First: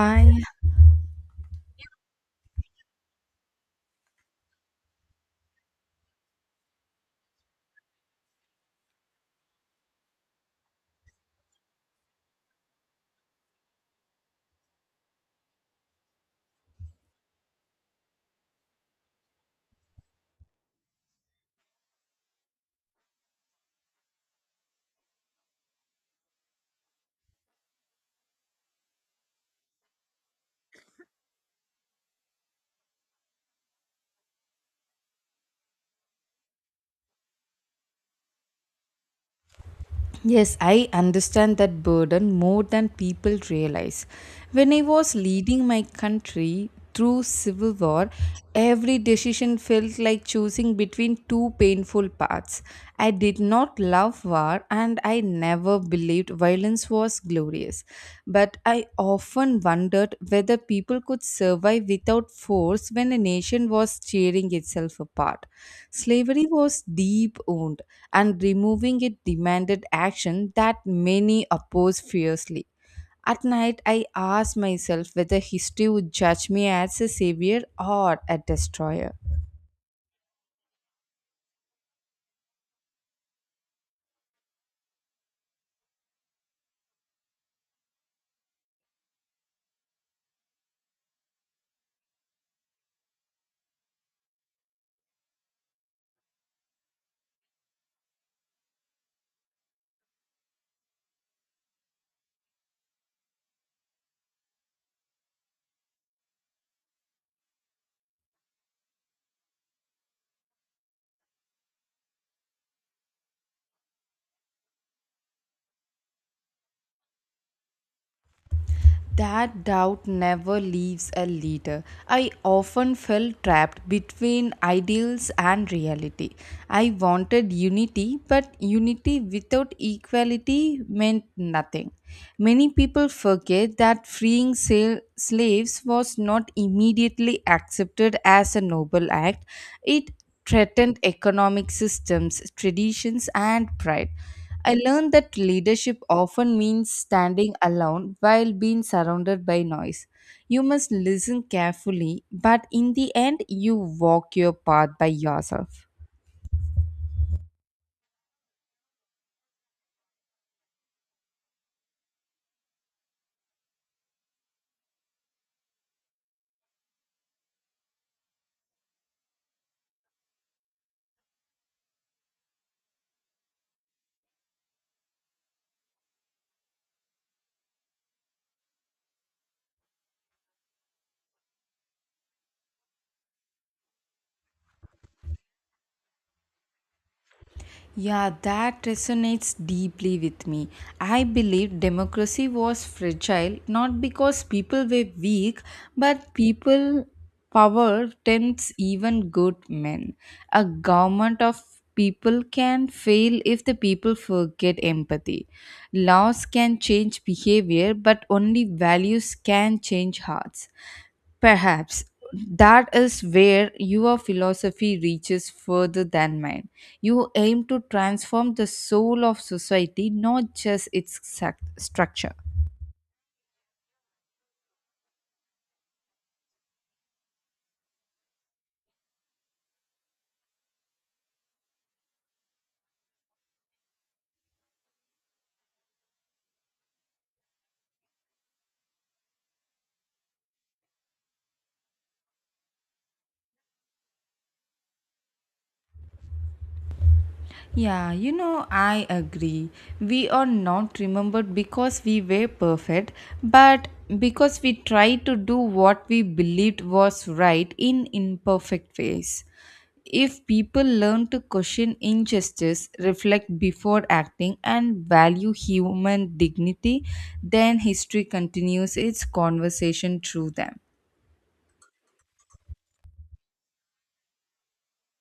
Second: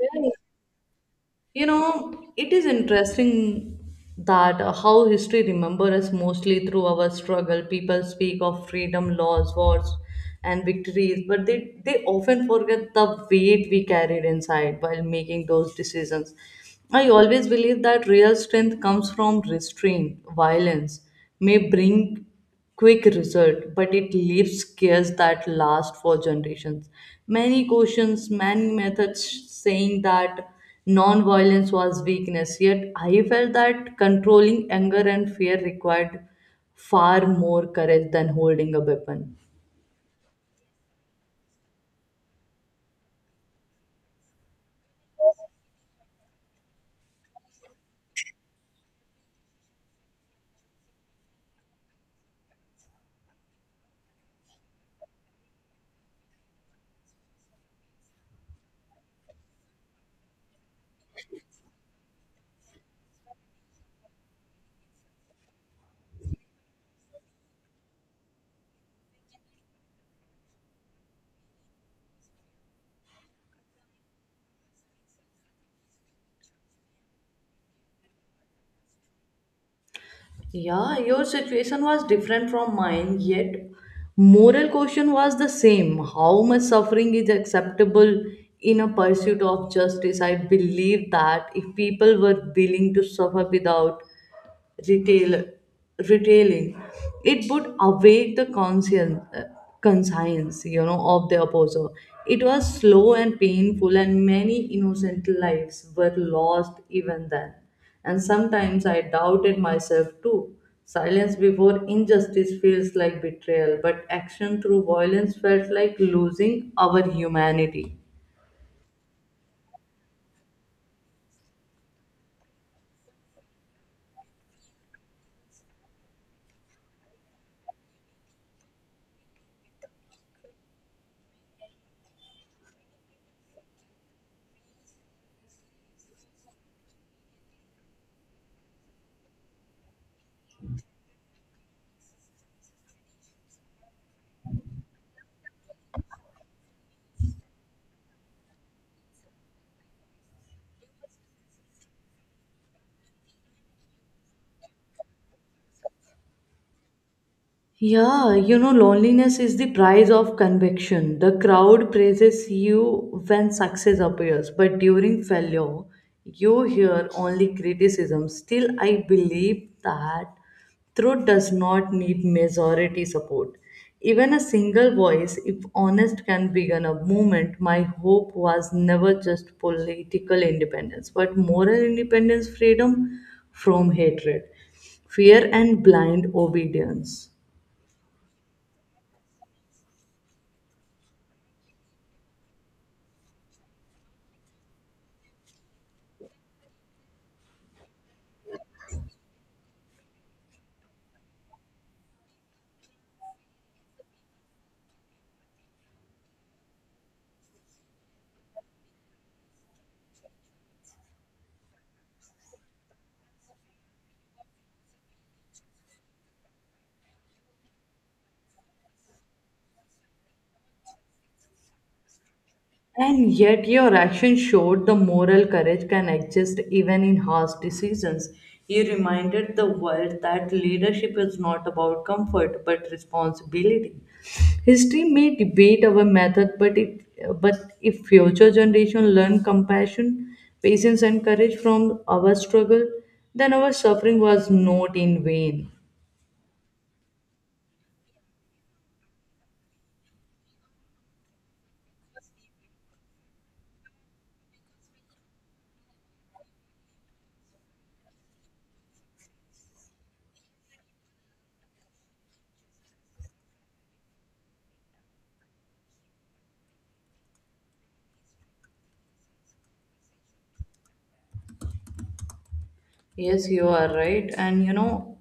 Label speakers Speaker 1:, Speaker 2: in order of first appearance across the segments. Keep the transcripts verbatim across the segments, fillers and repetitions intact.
Speaker 1: Right. You know, it is interesting that uh, how history remembers us mostly through our struggle. People speak of freedom, laws, wars, and victories, but they, they often forget the weight we carried inside while making those decisions. I always believe that real strength comes from restraint. Violence may bring quick result, but it leaves scares that last for generations. Many questions, many methods saying that non-violence was weakness, yet I felt that controlling anger and fear required far more courage than holding a weapon.
Speaker 2: Yes, I understand that burden more than people realize. When I was leading my country through civil war, every decision felt like choosing between two painful paths. I did not love war and I never believed violence was glorious, but I often often wondered whether people could survive without force when a nation was tearing itself apart. Slavery was deep wound, and removing it demanded action that many opposed fiercely. At night, I asked myself whether history would judge me as a savior or a destroyer.
Speaker 1: Yeah, your situation was different from mine, yet moral question was the same. How much suffering is acceptable in a pursuit of justice? I believe that if people were willing to suffer without retail retailing it would awake the conscience uh, conscience you know of the opposer it was slow and painful and many innocent lives were lost even then and sometimes I doubted myself too silence before injustice feels like betrayal but action through violence felt like losing our humanity.
Speaker 2: That doubt never leaves a leader. I often felt trapped between ideals and reality. I wanted unity, but unity without equality meant nothing. Many people forget that freeing sal- slaves was not immediately accepted as a noble act. It threatened economic systems, traditions, and pride. I learned that leadership often means standing alone while being surrounded by noise. You must listen carefully, but in the end, you walk your path by yourself.
Speaker 1: Yeah, you know, loneliness is the price of conviction. The crowd praises you when success appears, but during failure, you hear only criticism. Still, I believe that truth does not need majority support. Even a single voice, if honest, can begin a movement. My hope was never just political independence, but moral independence, freedom from hatred, fear, and blind obedience.
Speaker 2: Yeah, that resonates deeply with me. I believe democracy was fragile not because people were weak, but people power tempts even good men. A government of people can fail if the people forget empathy. Laws can change behavior, but only values can change hearts. Perhaps that is where your philosophy reaches further than mine. You aim to transform the soul of society, not just its sac- structure.
Speaker 1: And yet, your action showed the moral courage can exist even in harsh decisions. You reminded the world that leadership is not about comfort but responsibility. History may debate our method, but it but if future generation learn compassion, patience, and courage from our struggle, then our suffering was not in vain.
Speaker 2: Yeah, you know, I agree. We are not remembered because we were perfect, but because we tried to do what we believed was right in imperfect ways. If people learn to question injustice, reflect before acting, and value human dignity, then history continues its conversation through them.
Speaker 1: Yes, you are right. And you know,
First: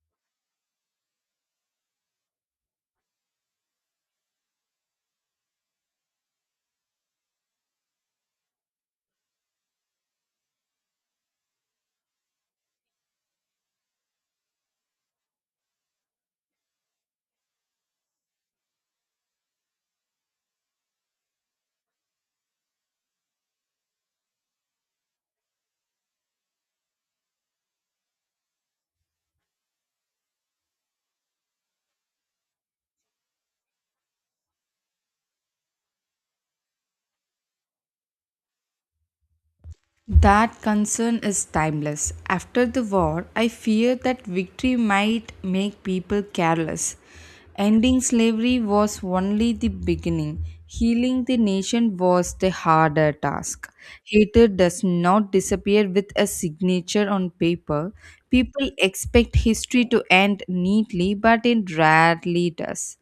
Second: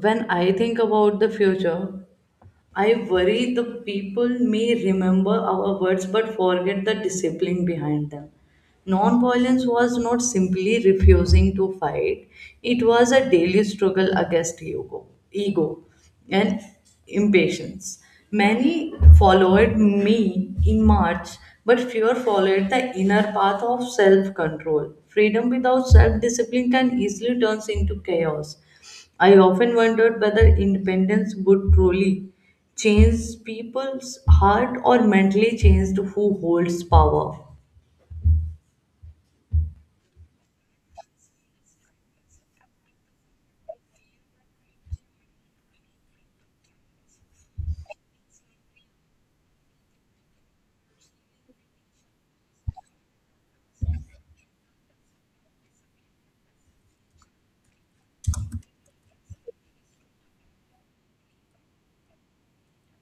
Speaker 1: when I think about the future, I worry the people may remember our words but forget the discipline behind them. Nonviolence was not simply refusing to fight, it was a daily struggle against ego, ego and impatience. Many followed me in March, but fewer followed the inner path of self control. Freedom without self discipline can easily turn into chaos. I often wondered whether independence would truly change people's heart or mentally change who holds power.
Speaker 2: That concern is timeless. After the war, I fear that victory might make people careless. Ending slavery was only the beginning. Healing the nation was the harder task. Hatred does not disappear with a signature on paper. People expect history to end neatly, but it rarely does.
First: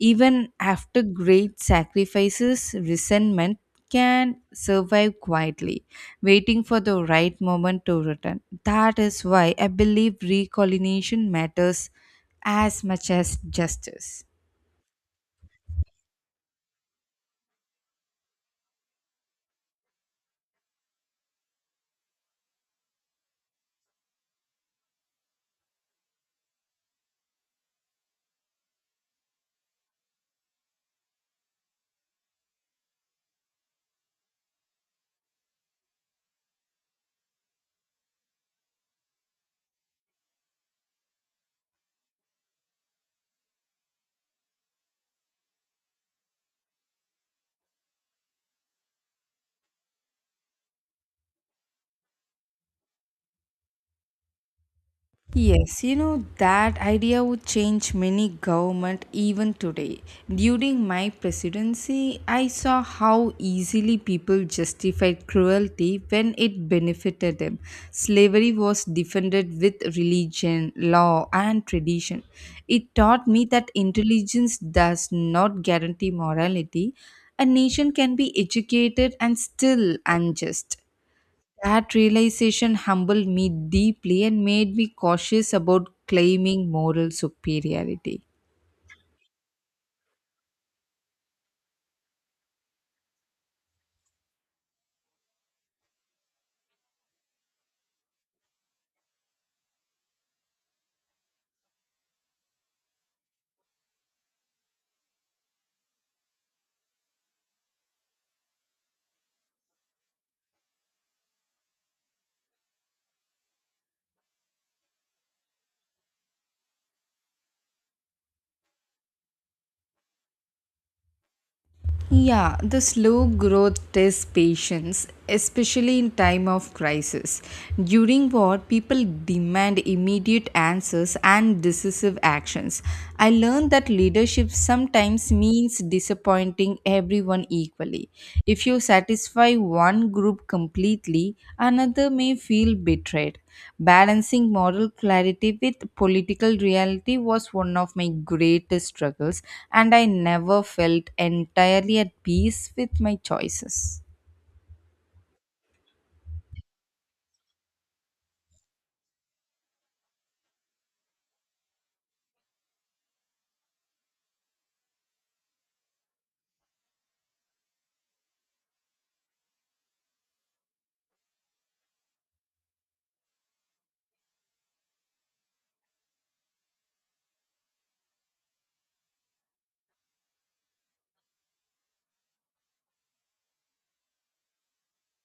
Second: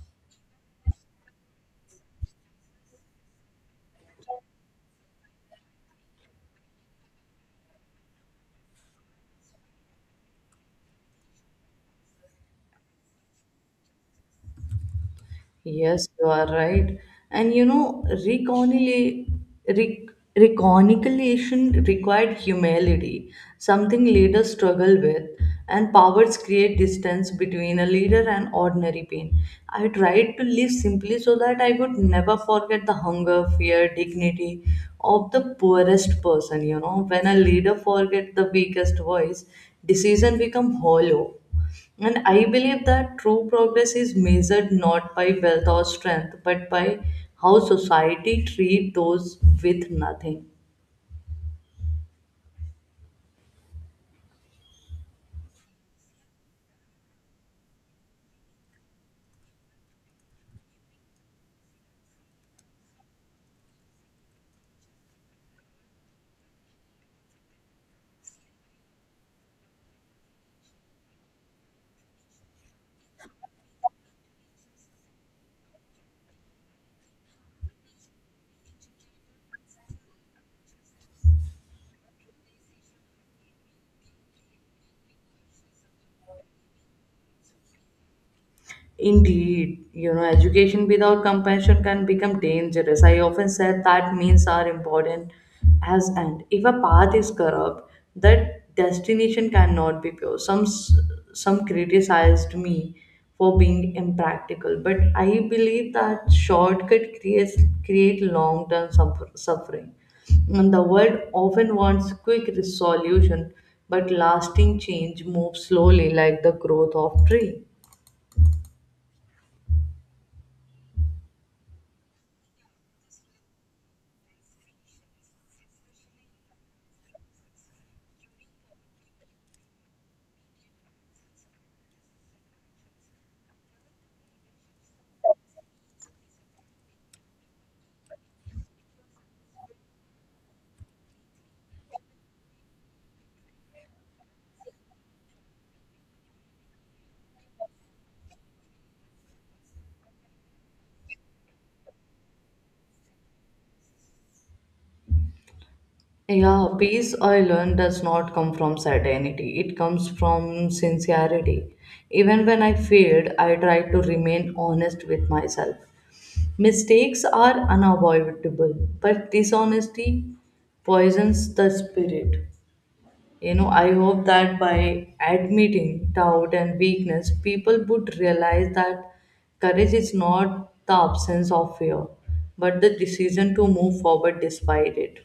Speaker 2: Even after great sacrifices, resentment can survive quietly, waiting for the right moment to return. That is why I believe recolonization matters as much as justice.
Speaker 1: Yes, you are right. And you know, reconcili- rec- reconciliation required humility, something leaders struggle with, and powers create distance between a leader and ordinary pain. I tried to live simply so that I would never forget the hunger, fear, dignity of the poorest person. You know, when a leader forgets the weakest voice, decision become hollow and I believe that true progress is measured not by wealth or strength, but by how society treats those with nothing.
Speaker 2: Yes, you know, that idea would change many government even today. During my presidency, I saw how easily people justified cruelty when it benefited them. Slavery was defended with religion, law, and tradition. It taught me that intelligence does not guarantee morality. A nation can be educated and still unjust. That realization humbled me deeply and made me cautious about claiming moral superiority.
Speaker 1: Indeed, you know, education without compassion can become dangerous. I often said that means are important as and if a path is corrupt, that destination cannot be pure. Some s- some criticized me for being impractical, but I believe that shortcut creates create long term suffering. And the world often wants quick resolution, but lasting change moves slowly, like the growth of tree.
Speaker 2: Yeah, the slow growth tests patience, especially in time of crisis. During war, people demand immediate answers and decisive actions. I learned that leadership sometimes means disappointing everyone equally. Society. If you satisfy one group completely, another may feel betrayed. Balancing moral clarity with political reality was one of my greatest struggles, and I never felt entirely at peace with my choices.
Speaker 1: Yeah, peace I learned does not come from certainty. It comes from sincerity. Even when I failed, I tried to remain honest with myself. Mistakes are unavoidable, but dishonesty poisons the spirit. You know, I hope that by admitting doubt and weakness, people would realize that courage is not the absence of fear, but the decision to move forward despite it.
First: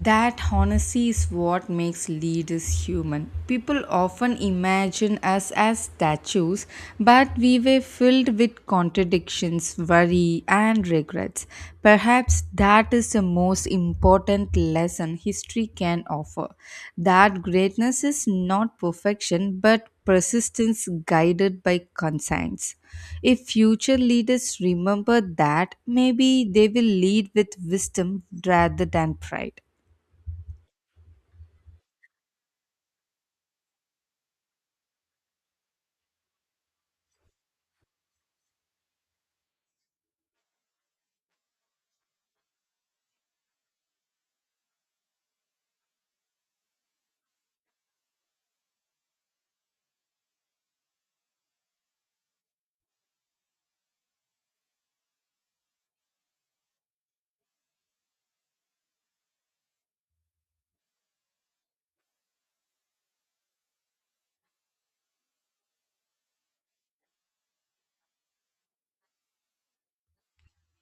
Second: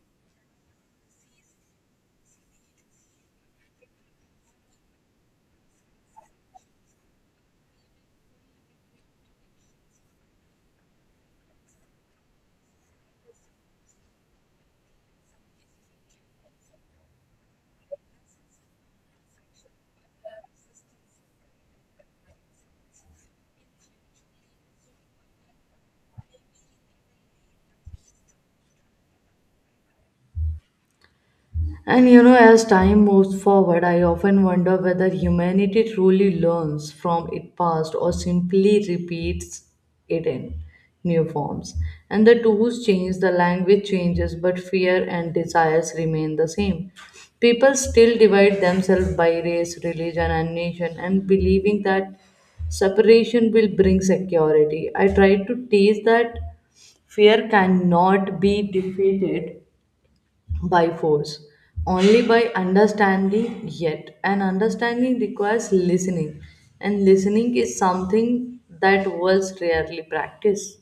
Speaker 2: That honesty is what makes leaders human. People often imagine us as statues, but we were filled with contradictions, worry, and regrets. Perhaps that is the most important lesson history can offer, that greatness is not perfection, but persistence guided by conscience. If future leaders remember that, maybe they will lead with wisdom rather than pride.
Speaker 1: And you know, as time moves forward, I often wonder whether humanity truly learns from its past or simply repeats it in new forms. And the tools change, the language changes, but fear and desires remain the same. People still divide themselves by race, religion, and nation, and believing that separation will bring security. I try to teach that fear cannot be defeated by force, only by understanding yet. And understanding requires listening, and listening is something that was rarely practiced.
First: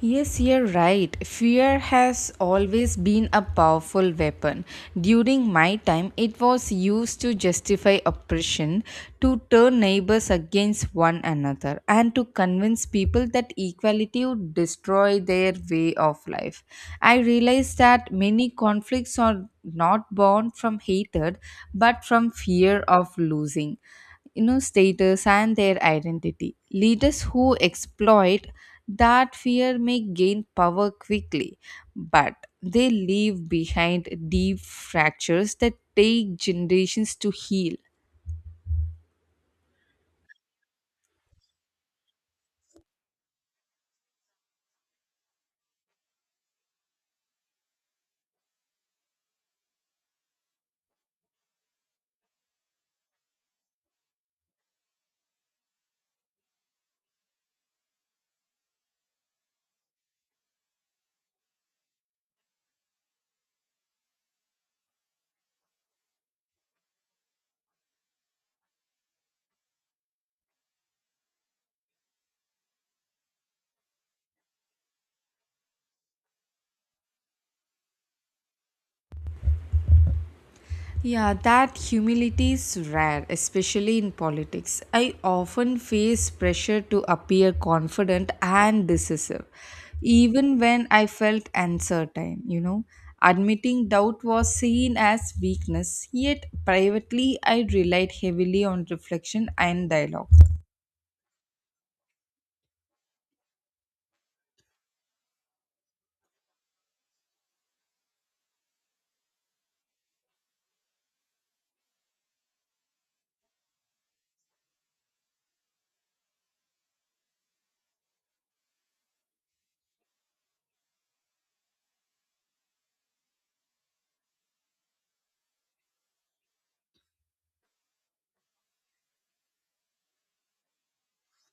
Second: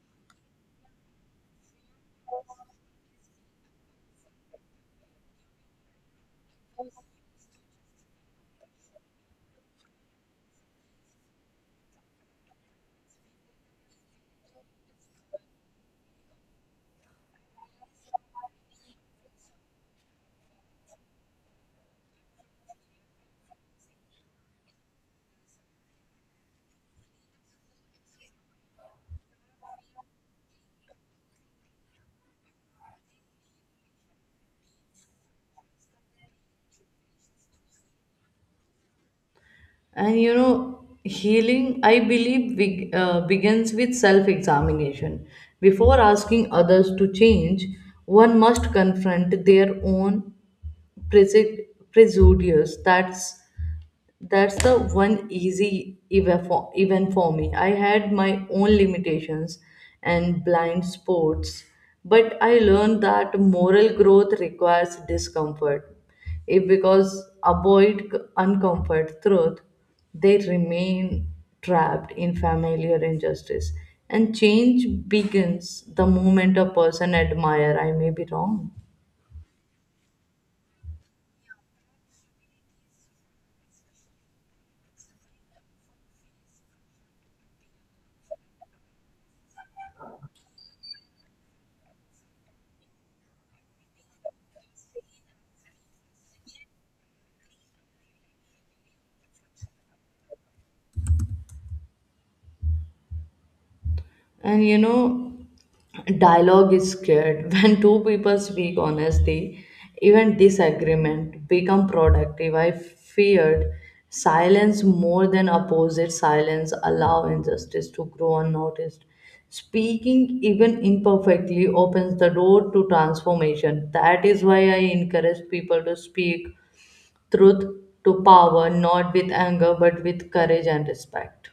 Speaker 2: Yes, you're right. Fear has always been a powerful weapon. During my time, it was used to justify oppression, to turn neighbors against one another, and to convince people that equality would destroy their way of life. I realized that many conflicts are not born from hatred but from fear of losing, you know status and their identity. Leaders who exploit that fear may gain power quickly, but they leave behind deep fractures that take generations to heal.
Speaker 1: And you know, healing, I believe, beg- uh, begins with self examination. Before asking others to change, one must confront their own prejud- prejudice that's That's the one easy eva- for- event for me. I had my own limitations and blind spots, but I learned that moral growth requires discomfort. If because avoid c- uncomfort truth, they remain trapped in familiar injustice. And change begins the moment a person admire. I may be wrong.
Speaker 2: Yeah, that humility is rare, especially in politics. I often face pressure to appear confident and decisive, even when I felt uncertain, you know. Admitting doubt was seen as weakness, yet privately I relied heavily on reflection and dialogue.
Speaker 1: And you know, dialogue is scared. When two people speak honestly, even disagreement become productive. I feared silence more than opposite silence allow injustice to grow unnoticed. Speaking even imperfectly opens the door to transformation. That is why I encourage people to speak truth to power, not with anger, but with courage and respect.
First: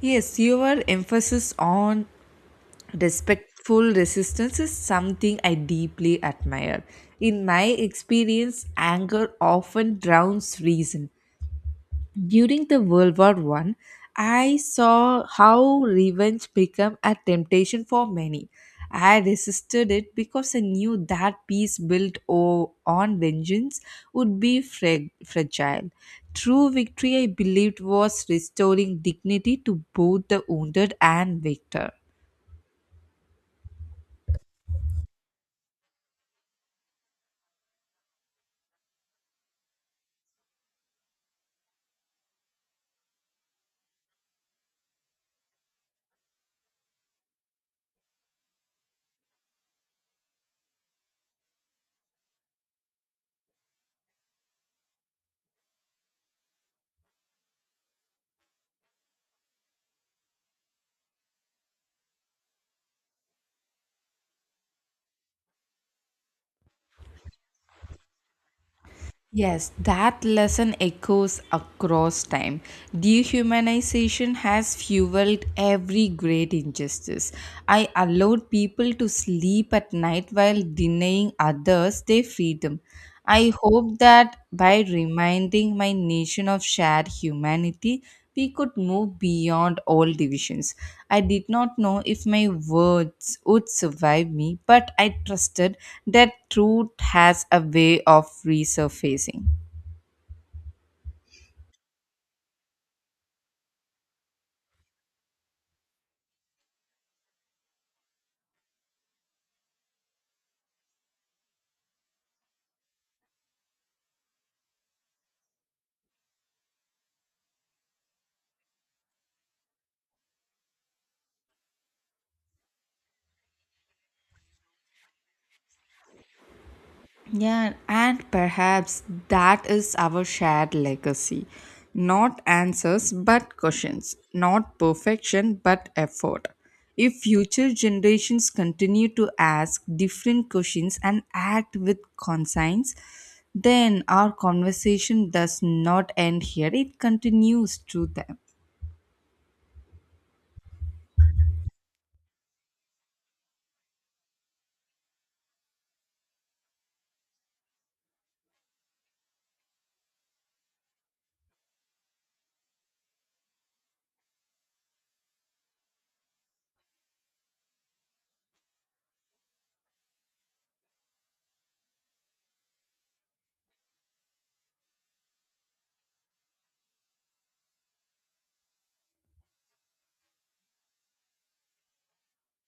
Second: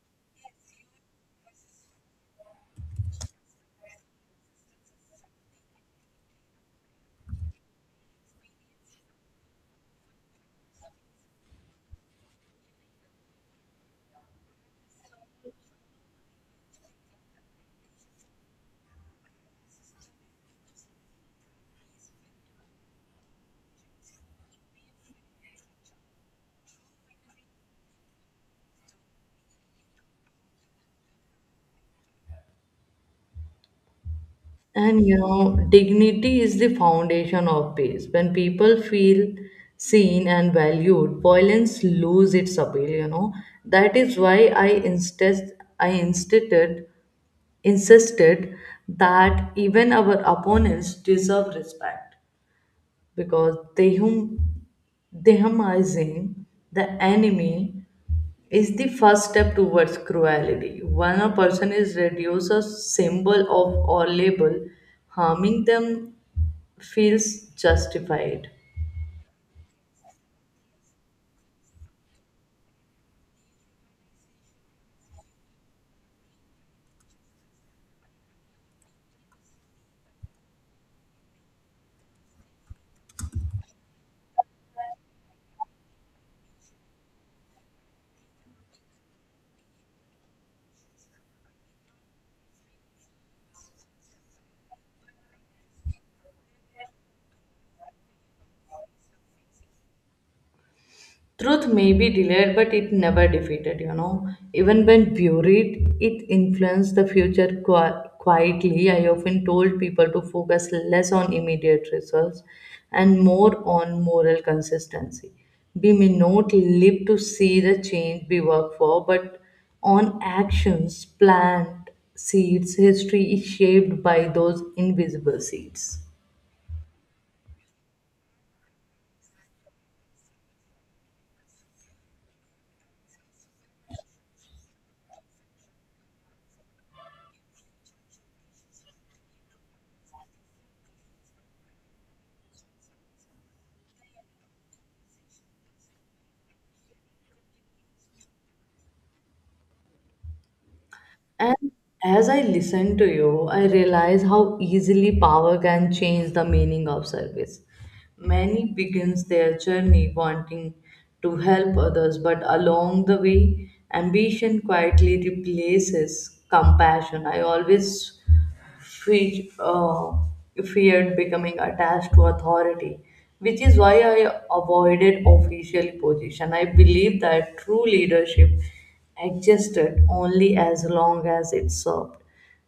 Speaker 2: Yes, your emphasis on respectful resistance is something I deeply admire. In my experience, anger often drowns reason. During the World War One, I saw how revenge became a temptation for many. I resisted it because I knew that peace built o- on vengeance would be fra- fragile. True victory, I believed, was restoring dignity to both the wounded and victor.
Speaker 1: And you know, dignity is the foundation of peace. When people feel seen and valued, violence lose its appeal, you know. That is why I insist I insisted insisted that even our opponents deserve respect because Tehum, Dehumanizing the enemy is the first step towards cruelty. When a person is reduced a symbol of or label, harming them feels justified.
Speaker 2: Yes, that lesson echoes across time. Dehumanization has fueled every great injustice. I allowed people to sleep at night while denying others their freedom. I hope that by reminding my nation of shared humanity, we could move beyond all divisions. I did not know if my words would survive me, but I trusted that truth has a way of resurfacing.
Speaker 1: Truth may be delayed, but it never defeated, you know. Even when buried, it influenced the future qui- quietly. I often told people to focus less on immediate results and more on moral consistency. We may not live to see the change we work for, but on actions, plant seeds, history is shaped by those invisible seeds.
Speaker 2: Yeah, and perhaps that is our shared legacy. Not answers, but questions. Not perfection, but effort. If future generations continue to ask different questions and act with conscience, then our conversation does not end here, it continues through them.
Speaker 1: And as I listen to you, I realize how easily power can change the meaning of service. Many begins their journey wanting to help others, but along the way, ambition quietly replaces compassion. I always fe- uh, feared becoming attached to authority, which is why I avoided official position. I believe that true leadership existed only as long as it served.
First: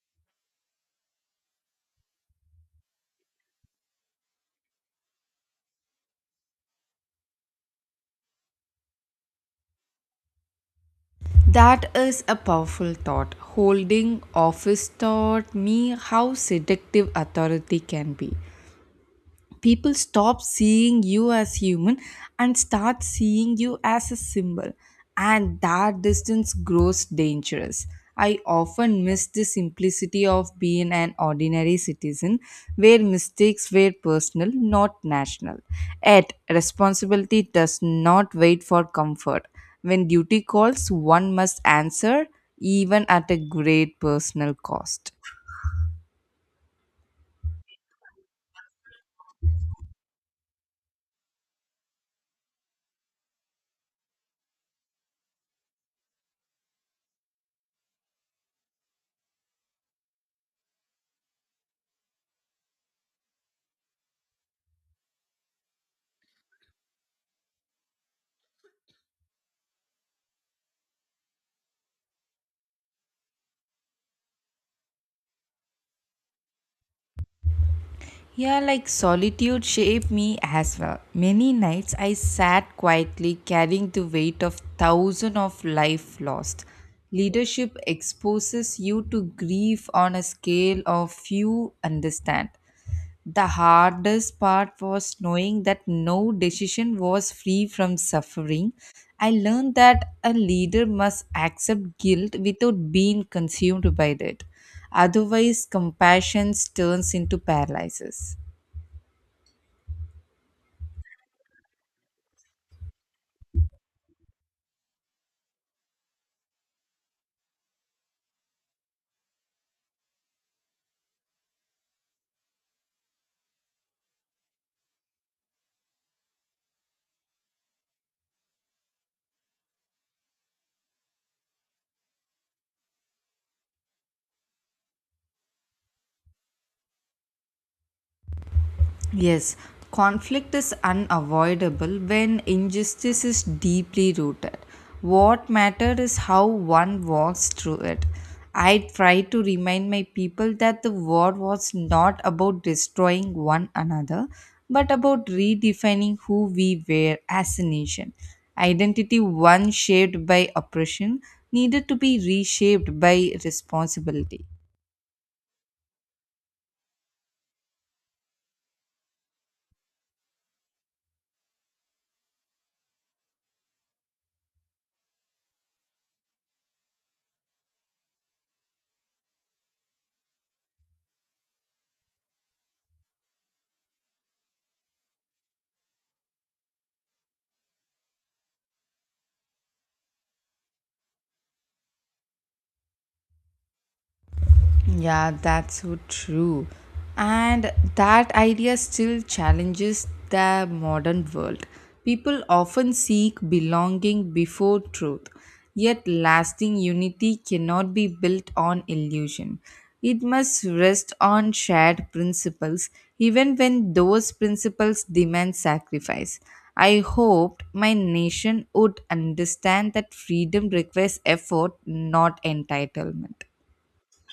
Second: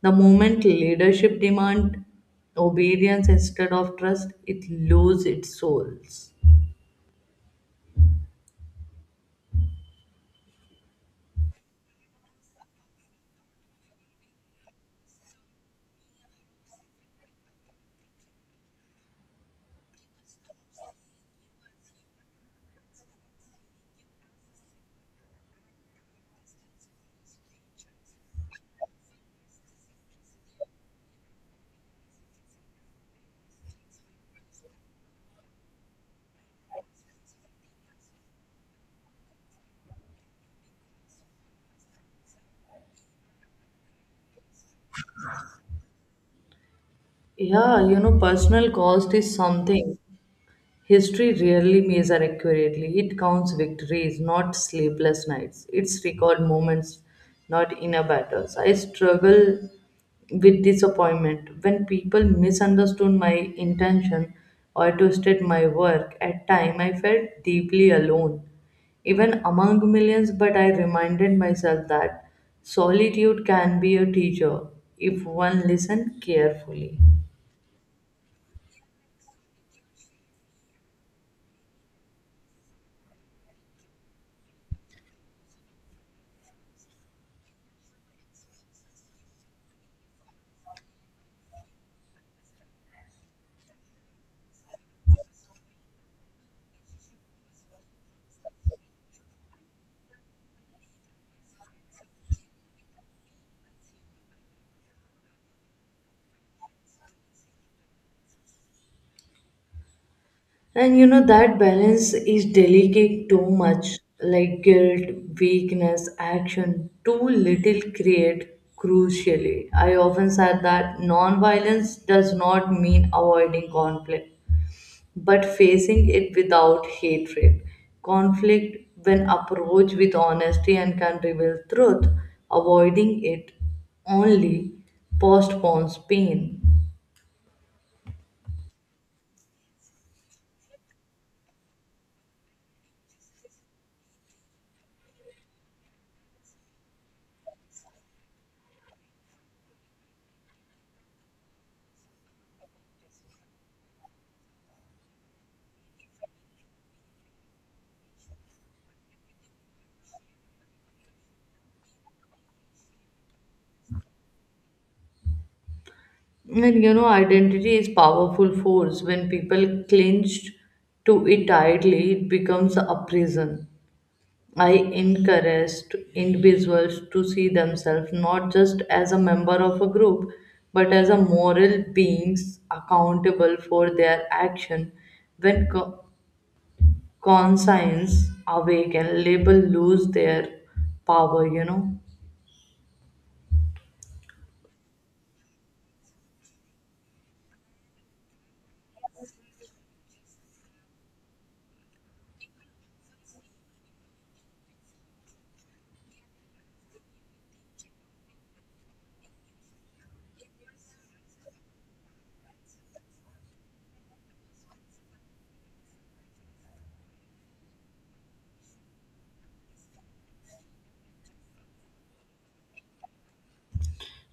Speaker 1: The moment leadership demand obedience instead of trust, it loses its souls.
Speaker 2: That is a powerful thought. Holding office taught me how seductive authority can be. People stop seeing you as human and start seeing you as a symbol, and that distance grows dangerous. I often miss the simplicity of being an ordinary citizen, where mistakes were personal, not national. Yet responsibility does not wait for comfort. When duty calls, one must answer, even at a great personal cost.
Speaker 1: Yeah, you know, personal cost is something history rarely measures accurately. It counts victories, not sleepless nights. It's record moments, not inner battles. I struggle with disappointment when people misunderstood my intention or twisted my work. At time, I felt deeply alone, even among millions. But I reminded myself that solitude can be a teacher if one listens carefully.
Speaker 2: Yeah, like solitude shaped me as well. Many nights I sat quietly carrying the weight of thousands of life lost. Leadership exposes you to grief on a scale of few understand. The hardest part was knowing that no decision was free from suffering. I learned that a leader must accept guilt without being consumed by it. Otherwise, compassion turns into paralysis.
Speaker 1: And you know, that balance is delicate too much, like guilt, weakness, action, too little create crucially. I often said that non violence does not mean avoiding conflict, but facing it without hatred. Conflict, when approached with honesty and can reveal truth, avoiding it only postpones pain.
Speaker 2: Yes, conflict is unavoidable when injustice is deeply rooted. What matters is how one walks through it. I try to remind my people that the war was not about destroying one another, but about redefining who we were as a nation. Identity once shaped by oppression needed to be reshaped by responsibility.
Speaker 1: And you know, identity is powerful force. When people clinch to it tightly, it becomes a prison. I encourage individuals to see themselves not just as a member of a group, but as a moral beings accountable for their action. When co- conscience awake and label lose their power, you know.
Speaker 2: Yeah, that's so true. And that idea still challenges the modern world. People often seek belonging before truth, yet, lasting unity cannot be built on illusion. It must rest on shared principles, even when those principles demand sacrifice. I hoped my nation would understand that freedom requires effort, not entitlement.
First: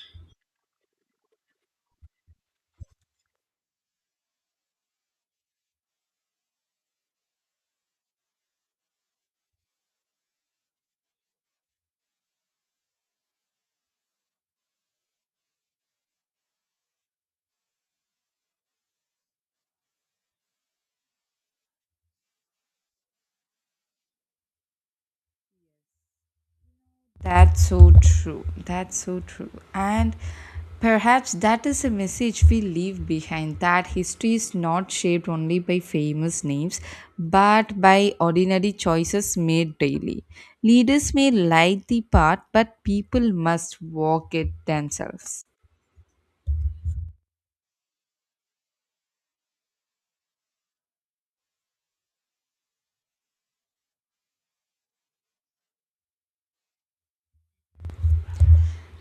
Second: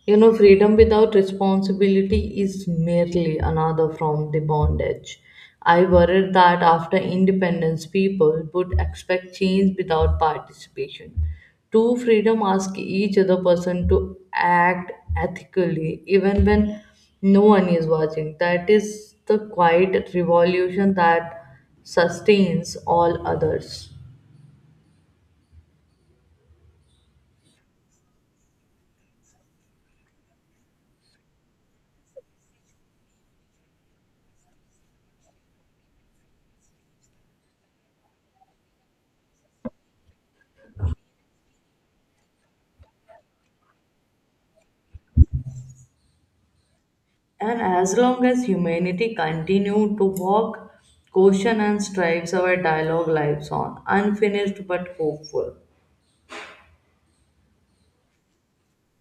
Speaker 1: You know, freedom without responsibility is merely another from the bondage. I worried that after independence, people would expect change without participation. Two freedom ask each other person to act ethically even when no one is watching. That is the quiet revolution that sustains all others.
Speaker 2: That's so true. That's so true. And perhaps that is a message we leave behind, that history is not shaped only by famous names, but by ordinary choices made daily. Leaders may light the path, but people must walk it themselves.
Speaker 1: And as long as humanity continue to walk, caution and strives, our dialogue lives on, unfinished but hopeful.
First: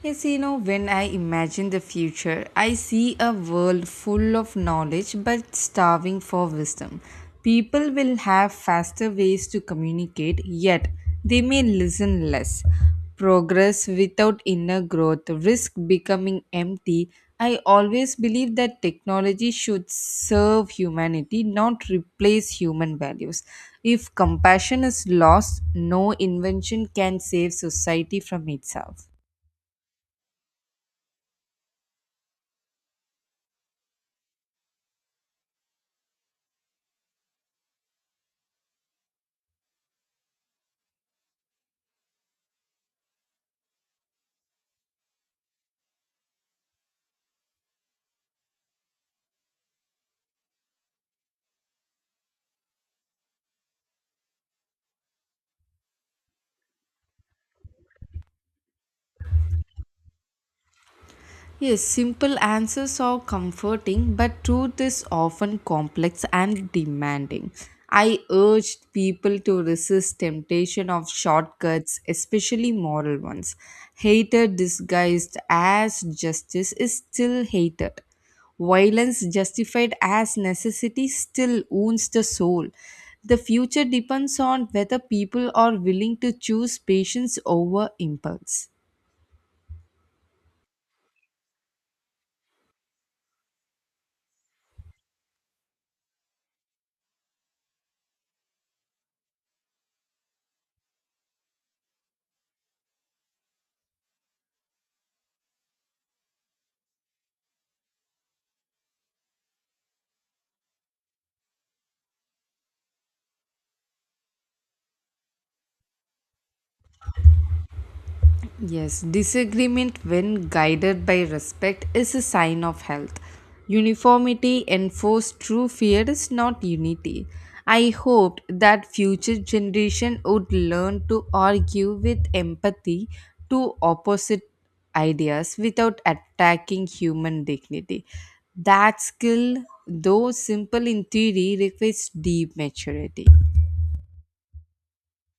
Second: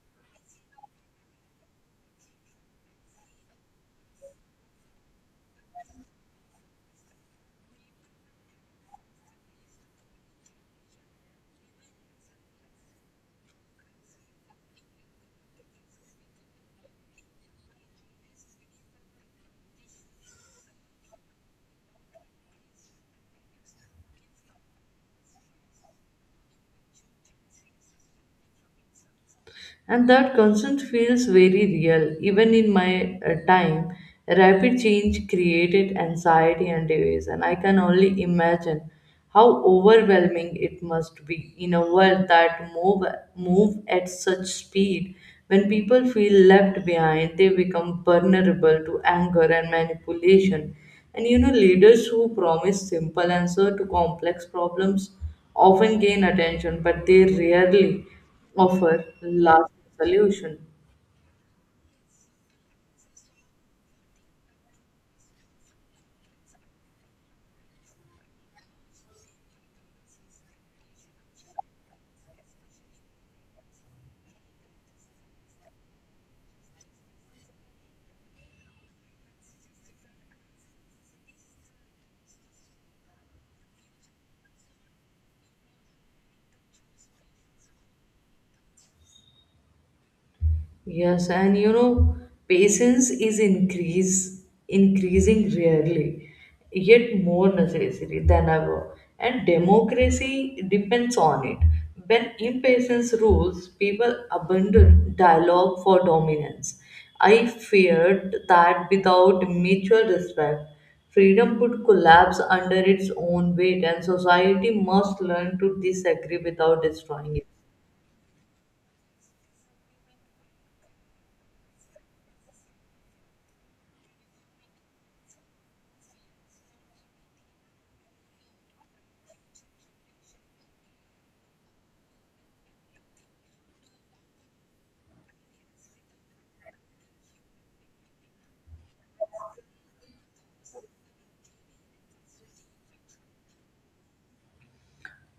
Speaker 2: Yes, you know, when I imagine the future, I see a world full of knowledge but starving for wisdom. People will have faster ways to communicate, yet they may listen less. Progress without inner growth risk becoming empty. I always believe that technology should serve humanity, not replace human values. If compassion is lost, no invention can save society from itself.
Speaker 1: And that concern feels very real even in my uh, time rapid change created anxiety and division I can only imagine how overwhelming it must be in a world that move move at such speed when people feel left behind they become vulnerable to anger and manipulation and you know leaders who promise simple answer to complex problems often gain attention but they rarely offer lasting solution.
Speaker 2: Yes, simple answers are comforting, but truth is often complex and demanding. I urged people to resist temptation of shortcuts, especially moral ones. Hater disguised as justice is still hated. Violence justified as necessity still wounds the soul. The future depends on whether people are willing to choose patience over impulse.
Speaker 1: Yes, and you know, patience is increase increasing rarely, yet more necessary than ever. And democracy depends on it. When impatience rules, people abandon dialogue for dominance. I feared that without mutual respect, freedom could collapse under its own weight, and society must learn to disagree without destroying it.
Speaker 2: Yes, disagreement, when guided by respect, is a sign of health. Uniformity enforced through fear is not unity. I hoped that future generation would learn to argue with empathy, to opposite ideas without attacking human dignity. That skill, though simple in theory, requires deep maturity.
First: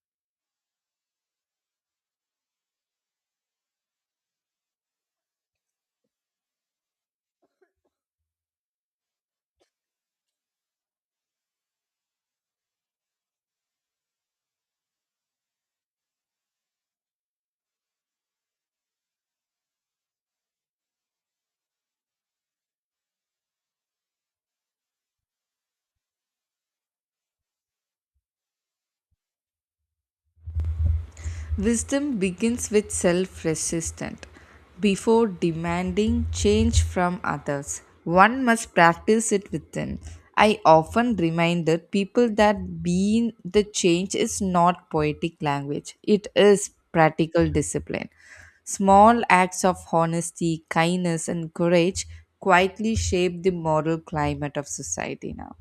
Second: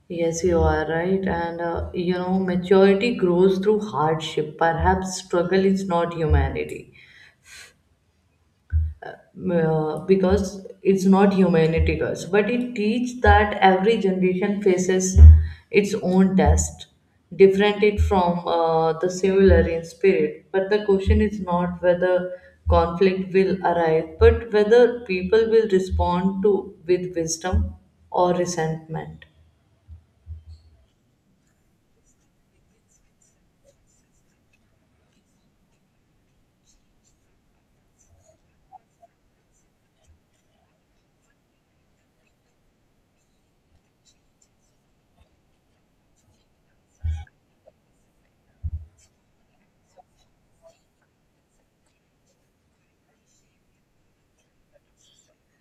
Speaker 1: Yes, you are right. And uh, you know, maturity grows through hardship. Perhaps struggle is not humanity uh, because it's not humanity, girls. But it teaches that every generation faces its own test, different it from uh, the similar in spirit. But the question is not whether conflict will arise, but whether people will respond to with wisdom or resentment.
Speaker 2: Wisdom begins with self resistance. Before demanding change from others, one must practice it within. I often reminded people that being the change is not poetic language, it is practical discipline. Small acts of honesty, kindness, and courage quietly shape the moral climate of society now.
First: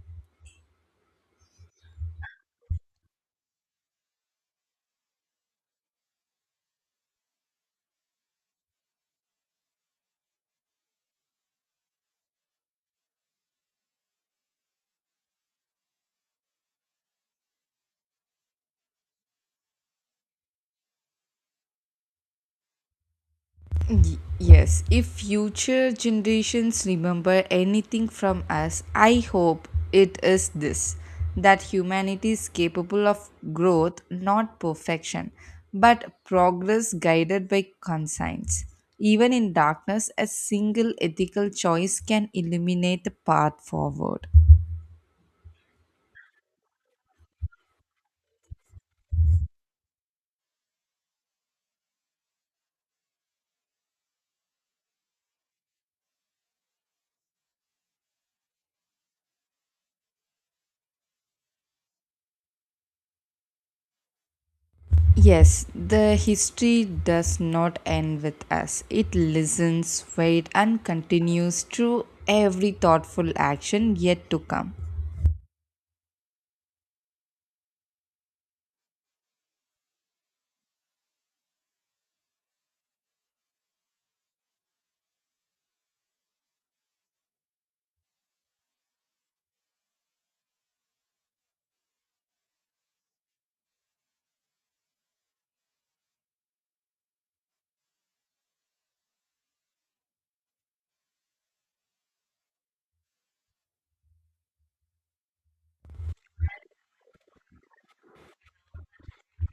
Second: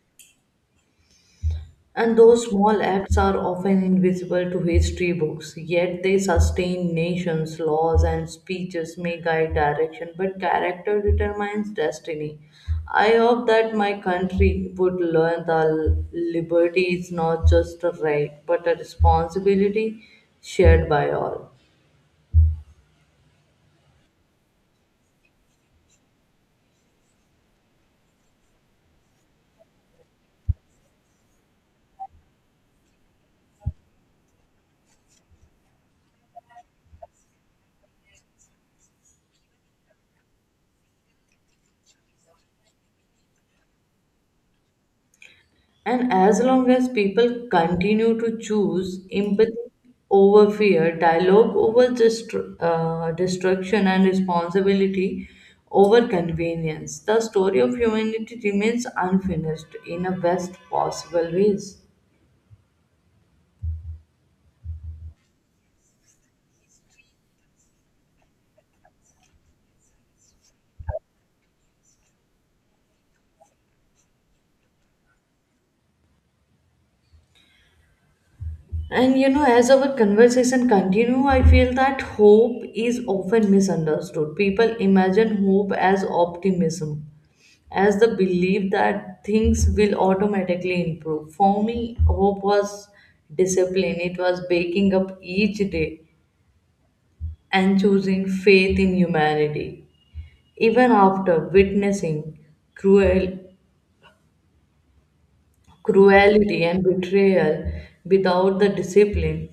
Speaker 1: And those small acts are often invisible to history books, yet they sustain nations, laws, and speeches may guide direction, but character determines destiny. I hope that my country would learn that liberty is not just a right, but a responsibility shared by all.
Speaker 2: Y- yes, if future generations remember anything from us, I hope it is this, that humanity is capable of growth, not perfection, but progress guided by conscience. Even in darkness, a single ethical choice can illuminate the path forward.
Speaker 1: And as long as people continue to choose empathy over fear, dialogue over destru- uh, destruction, and responsibility over convenience, the story of humanity remains unfinished in a best possible ways.
Speaker 2: Yes, the history does not end with us. It listens, waits, and continues through every thoughtful action yet to come.
Speaker 1: And you know, as our conversation continue, I feel that hope is often misunderstood. People imagine hope as optimism, as the belief that things will automatically improve. For me, hope was discipline. It was waking up each day and choosing faith in humanity. Even after witnessing cruel cruelty and betrayal without the discipline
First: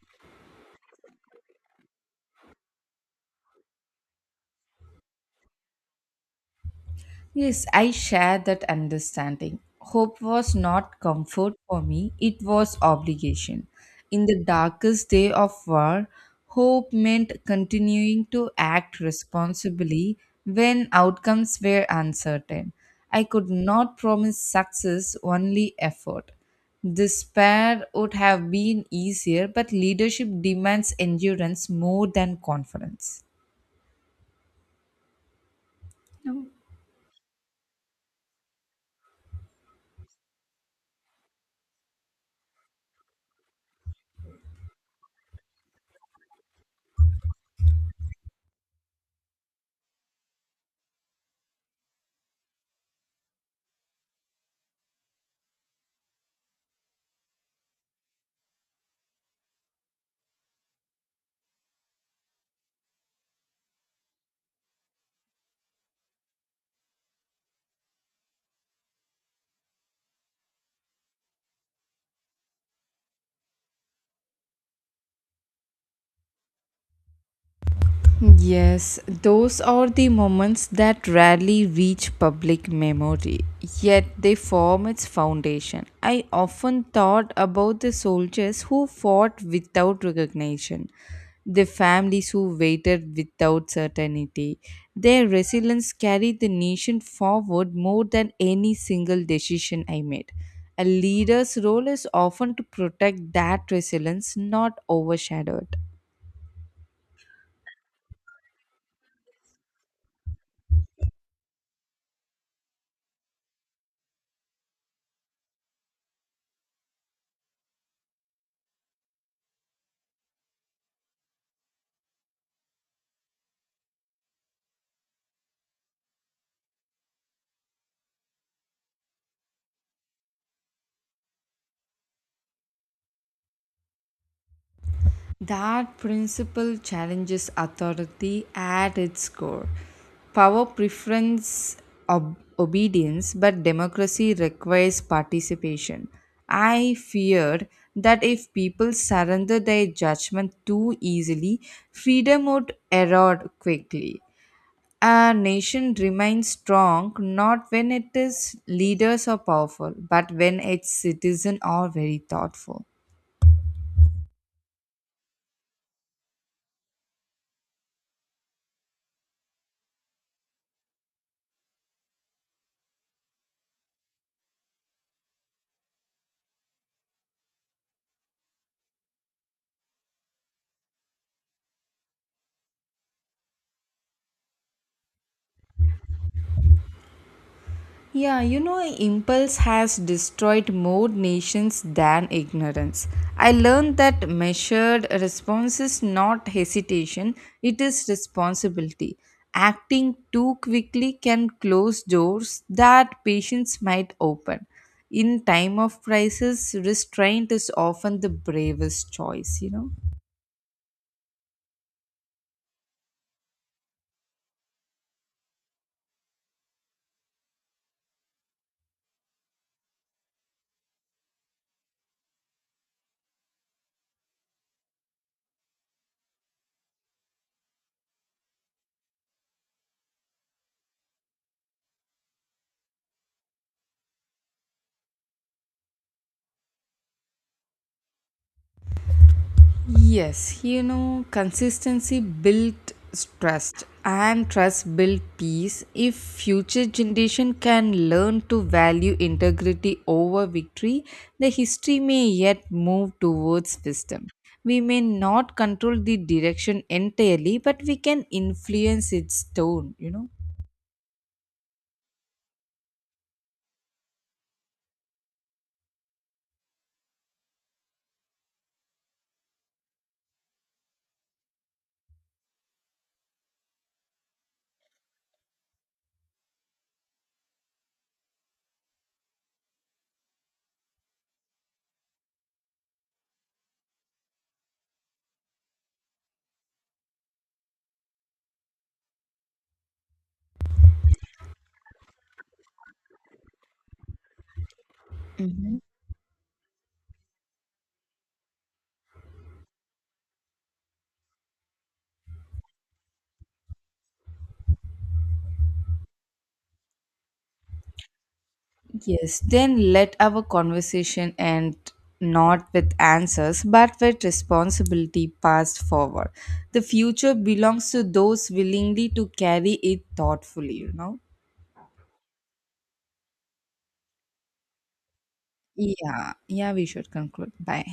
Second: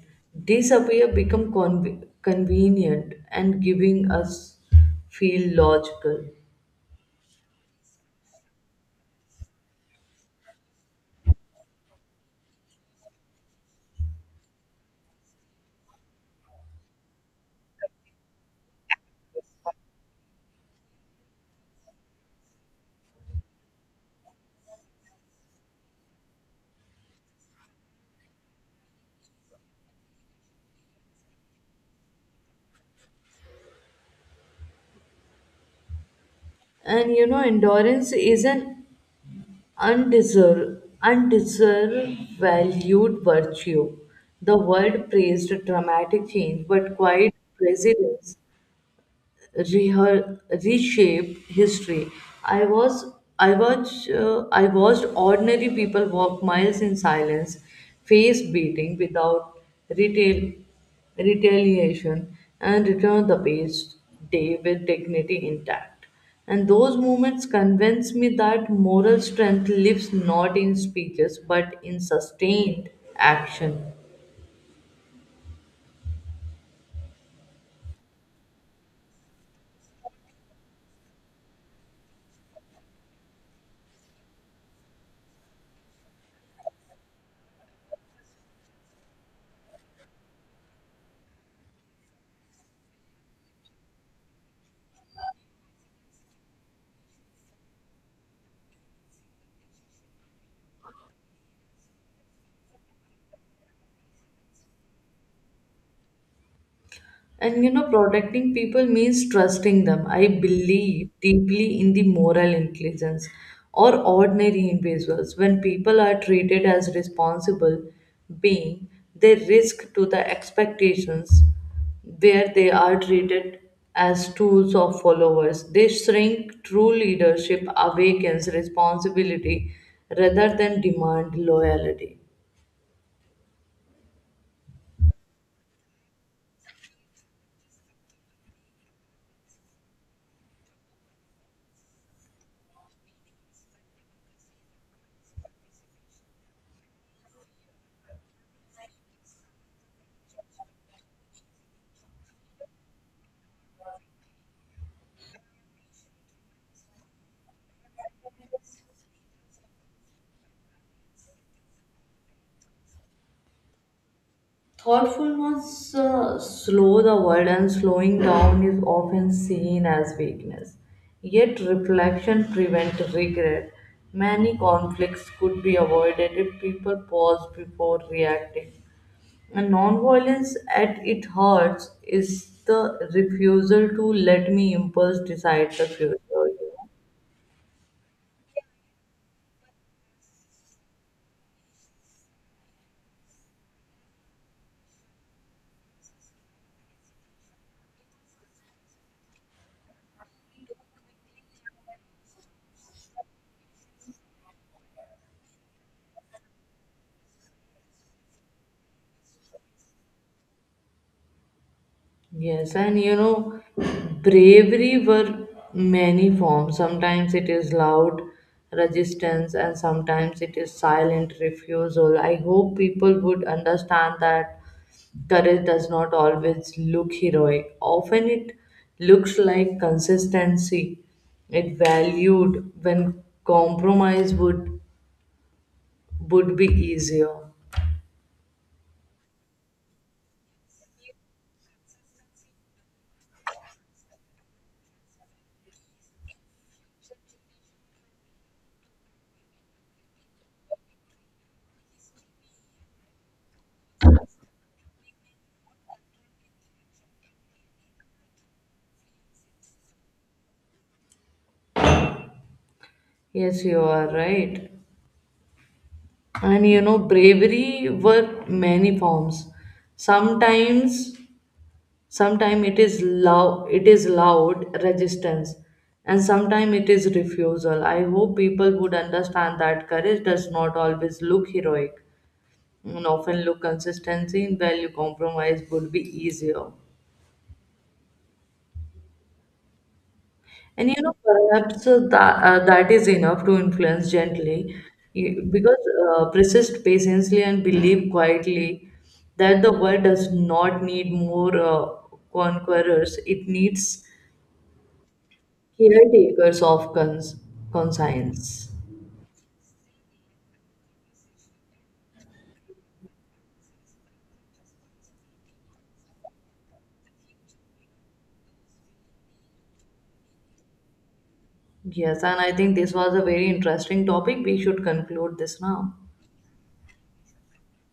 Speaker 1: disappear become conv- convenient and giving us feel logical
Speaker 2: Yes, I share that understanding. Hope was not comfort for me, it was obligation. In the darkest day of war, hope meant continuing to act responsibly when outcomes were uncertain. I could not promise success, only effort. Despair would have been easier, but leadership demands endurance more than confidence.
Speaker 1: and you know endurance is an undeserved undeserved valued virtue the world praised dramatic change but quiet resilience rehe- reshape history. I was I watched uh, I watched ordinary people walk miles in silence, face beating without retail retaliation, and return the past day with dignity intact. And those moments convince me that moral strength lives not in speeches but in sustained action.
Speaker 2: Yes, those are the moments that rarely reach public memory, yet they form its foundation. I often thought about the soldiers who fought without recognition, the families who waited without certainty. Their resilience carried the nation forward more than any single decision I made. A leader's role is often to protect that resilience, not overshadow it.
Speaker 1: And you know, protecting people means trusting them. I believe deeply in the moral intelligence or ordinary individuals. When people are treated as responsible being, they risk to the expectations where they are treated as tools of followers. They shrink true leadership awakens responsibility rather than demand loyalty.
Speaker 2: That principle challenges authority at its core. Power preference ob- obedience, but democracy requires participation. I fear that if people surrender their judgment too easily, freedom would erode quickly. A nation remains strong not when its leaders are powerful, but when its citizens are very thoughtful.
Speaker 1: Thoughtfulness uh, slow the world and slowing down is often seen as weakness. Yet reflection prevents regret. Many conflicts could be avoided if people pause before reacting. And nonviolence, at its heart is the refusal to let me impulse decide the future.
Speaker 2: Yeah, you know, impulse has destroyed more nations than ignorance. I learned that measured response is not hesitation, it is responsibility. Acting too quickly can close doors that patience might open. In time of crisis, restraint is often the bravest choice, you know.
Speaker 1: Yes, and you know, bravery were many forms. Sometimes it is loud resistance, and sometimes it is silent refusal. I hope people would understand that courage does not always look heroic. Often it looks like consistency. It valued when compromise would would be easier.
Speaker 2: Yes, you know, consistency built trust and trust built peace. If future generation can learn to value integrity over victory, the history may yet move towards wisdom. We may not control the direction entirely, but we can influence its tone, you know.
Speaker 1: Yes, you are right. And you know bravery were many forms sometimes sometimes it is loud it is loud resistance and sometimes it is refusal I hope people would understand that courage does not always look heroic and often look consistency in value compromise would be easier. And you know, perhaps uh, that, uh, that is enough to influence gently You-
Speaker 2: Mhm.
Speaker 1: because uh, persist patiently and believe quietly that the world does not need more uh, conquerors, it needs caretakers of cons- conscience.
Speaker 2: Yes, then let our conversation end not with answers but with responsibility passed forward. The future belongs to those willingly to carry it thoughtfully, you know?
Speaker 1: Yes, and I think this was a very interesting topic. We should conclude this now.
Speaker 2: Yeah, yeah, we should conclude. Bye.